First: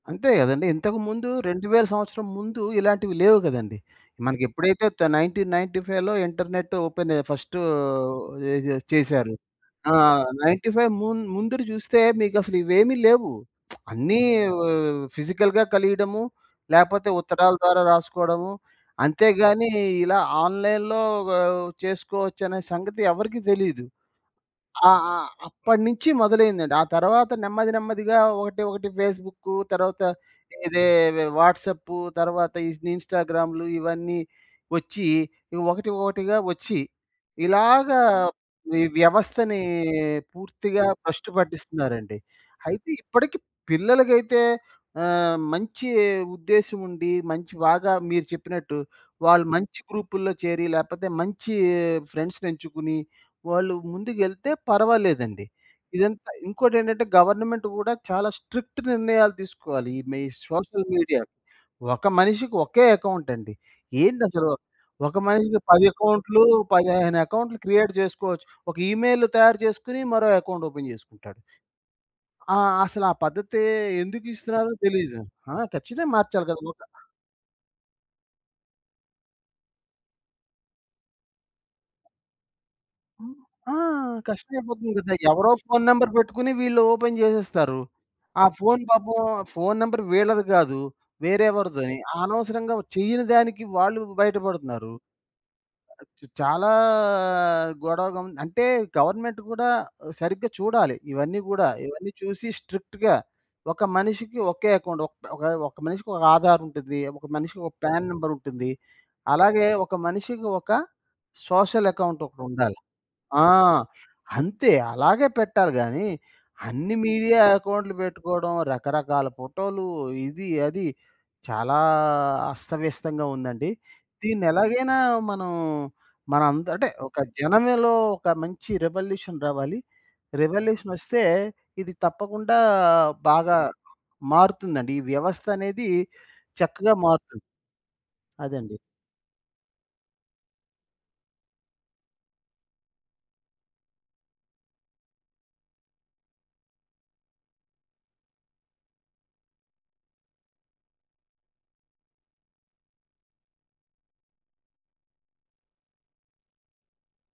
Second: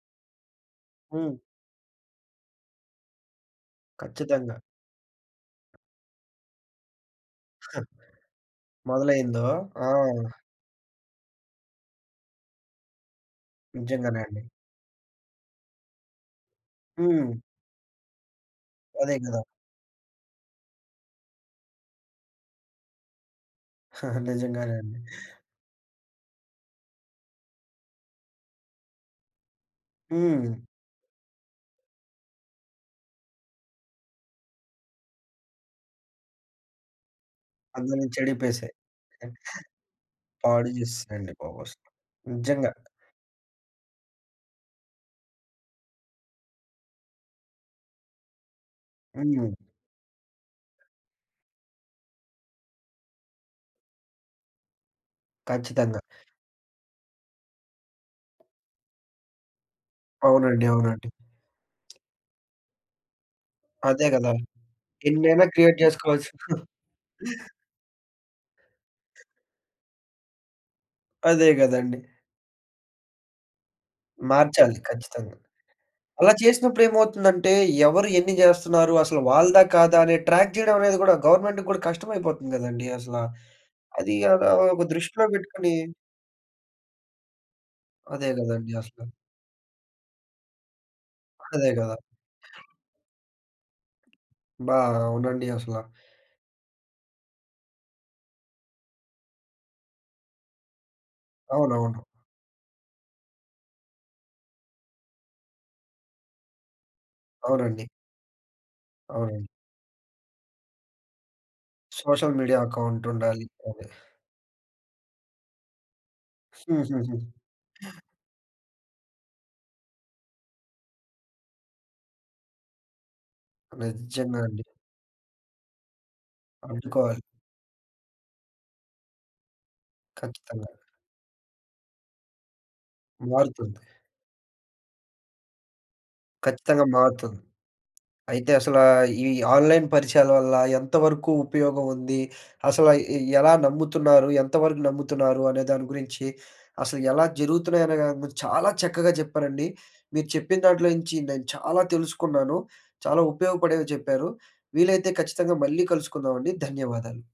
అంతే గదండీ. ఇంతకు ముందు హ్మ్. 2000 సంవత్సరం ముందు ఇలాంటివి లేవు గదండీ. ఖచ్చితంగా. మనకెప్పుడైతే తే 1995లో ఇంటర్నెట్టు ఓపెనె ఫస్టు ఏజె చేశారు. మొదలైందో ఆ! ఆహ్, 95 మున్ ముందుర జూస్తే మీకసలు ఇవేమి లేవు. అన్నీ నిజంగానే అండి. వ వ ఫిజికల్‌గా కలియడము. లేపోతే హ్మ్. ఉత్తరాల ద్వారా రాసుకోడము. అదే గదా! అంతేగానీ, ఇలా ఆన్‌లైన్‌లో గ చేసుకోవచ్చనే సంగతి ఎవ్వరికీ దెలీదు. నిజంగానే అండి. ఆహ్, ఆహ్, అప్పటినుంచి మొదలైందండి. ఆ తర్వాత నెమ్మది నెమ్మదిగా ఒకటి ఒకటి ఫేస్‌బుక్కు. తర్వాత హ్మ్. ఇదే వె వాట్సాపు. తర్వాత ఇన్ ఇన్‌స్టా‌గ్రామ్‌లు ఇవన్నీ ఒచ్చి, ఈ ఒకటి, ఒకటిగా వచ్చి ఇలాగ అందరిని చెడిపేశాయి. ఈ వ్యవస్థని పాడు పూర్తిగా బష్టు చేసేశాయండి బాబు అసలా. పట్టిస్తున్నారండి. నిజ్జంగా. అయితే ఇప్పటికి పిల్లలకైతే ఆహ్, మంచి ఉద్దేశం ఉండి, మంచి బాగా మీరు చెప్పినట్టు వాళ్ళు హ్మ్. మంచి గ్రూపుల్లో చేరి, లేపోతే మంచి ఫ్రెండ్స్‌నెంచుకొని, వాళ్ళు ముందుకెళ్తే పర్వాలేదండి. ఖచ్చితంగా. ఇదంతా ఇంకోటేంటంటే గవర్నమెంట్ కూడా చాలా స్ట్రిక్ట్ నిర్ణయాలు తీసుకోవాలి ఈ మీ అవునండి, సోషల్ అవునండి. మీడియా. ఒక మనిషికి ఒకే అకౌంటండి. అదే గదా! ఏందసలు? ఒక ఎన్నైనా మనిషికి క్రియేట్ 10 జేసుకోవచ్చు. అకౌంట్‌లు, 15 అకౌంట్‌లు క్రియేట్ జేసుకోవచ్చు. ఒక ఇమెయిల్ తయారు జేసుకొని మరో అకౌంట్ ఓపెన్ జేసుకుంటాడు. అదే గదండీ! ఆ! అసలా పద్ధతే ఎందుకిస్తున్నారో మార్చాలి తెలీదు. ఖచ్చితంగా. ఆ! ఖచ్చితంగా అలా మార్చాలి గదా! చేసినప్పుడు ఒకక ఏమవుతుందంటే ఎవరు ఎన్ని జేస్తన్నారు? అసలు వాళ్ళదా? కాదా? అనే ట్రాక్ జేయడం అనేది గూడా గవర్నమెంట్‌ గూడా కష్టమైపోతుంది గదండీ అసలా. హ్మ్. ఆ! అది అలా కష్టం ఒక అయిపోతుంది గదా! దృష్టిలో ఎవరో బెట్టుకొని ఫోన్ నంబర్ బెట్టుకొని వీళ్ళు ఓపెన్ జేసేస్తారు. అదే ఆ గదండీ ఫోన్ అసలా. పాపం ఫోన్ నంబర్ వీళ్ళది గాదు. వేరే అదే గదా! ఎవరిదోని. అనవసరంగా చెయ్యని దానికి వాళ్ళు అబ్బా! బయటపడుతున్నారు. అవునండి అసలా. చాలా గొడవగం అంటే గవర్నమెంట్ గూడా సరిగ్గా చూడాలి ఇవన్నీ గూడా. అవునవును. ఇవన్నీ చూసి స్ట్రిక్ట్‌గా ఒక మనిషికి ఒకే అకౌంట్. ఒకే ఒక మనిషికొక ఆధార్ ఉండిద్ధి. ఒక మనిషికొక అవునండి. ప్యాన్ నంబర్ ఉంటుంది. అవునండి. అలాగే ఒక మనిషికి ఒక సోషల్ అకౌంట్ సోషల్ మీడియా ఒకటుండాలి. అకౌంటుండాలి. ఆ! ఓకే. అంతే. అలాగే పెట్టాలి గాని అన్ని మీడియా అకౌంట్‌లు పెట్టుకోవడం, రకరకాల ఫోటో‌లు ఇది అది చాలా అస్తవ్యస్తంగా ఉందండి. నిజ్జంగా అండి. దీన్నెలగయినా మనం మనంద అంటే ఒక అడ్డుకోవాలి. జనంలో ఒక మంచి రివల్యూషన్ రావాలి. ఖచ్చితంగా. రివల్యూషనొస్తే ఇది తప్పకుండా బాగా మారుతుంది. మారుతుందండి. ఈ వ్యవస్థనేది ఖచ్చితంగా చక్కగా మారుతుంది. మారుతుంది. అయితే, అదండి. అసలా ఈ ఆన్‌లైన్ పరిచయాల వల్ల ఎంతవరకు ఉపయోగం ఉంది? అసలా ఎ ఎ ఎలా నమ్ముతున్నారు, ఎంతవరకు నమ్ముతున్నారు, అనే దాని గురించి, అసలు ఎలా జరుగుతున్నయన్న దాని గురించి చాలా చక్కగా చెప్పారండి. మీరు చెప్పిన దాంట్లోంచి నేను చాలా తెలుసుకున్నాను. చాలా ఉపయోగపడేవి చెప్పారు. వీలైతే ఖచ్చితంగా మళ్ళీ కలుసుకుందామండి. ధన్యవాదాలు.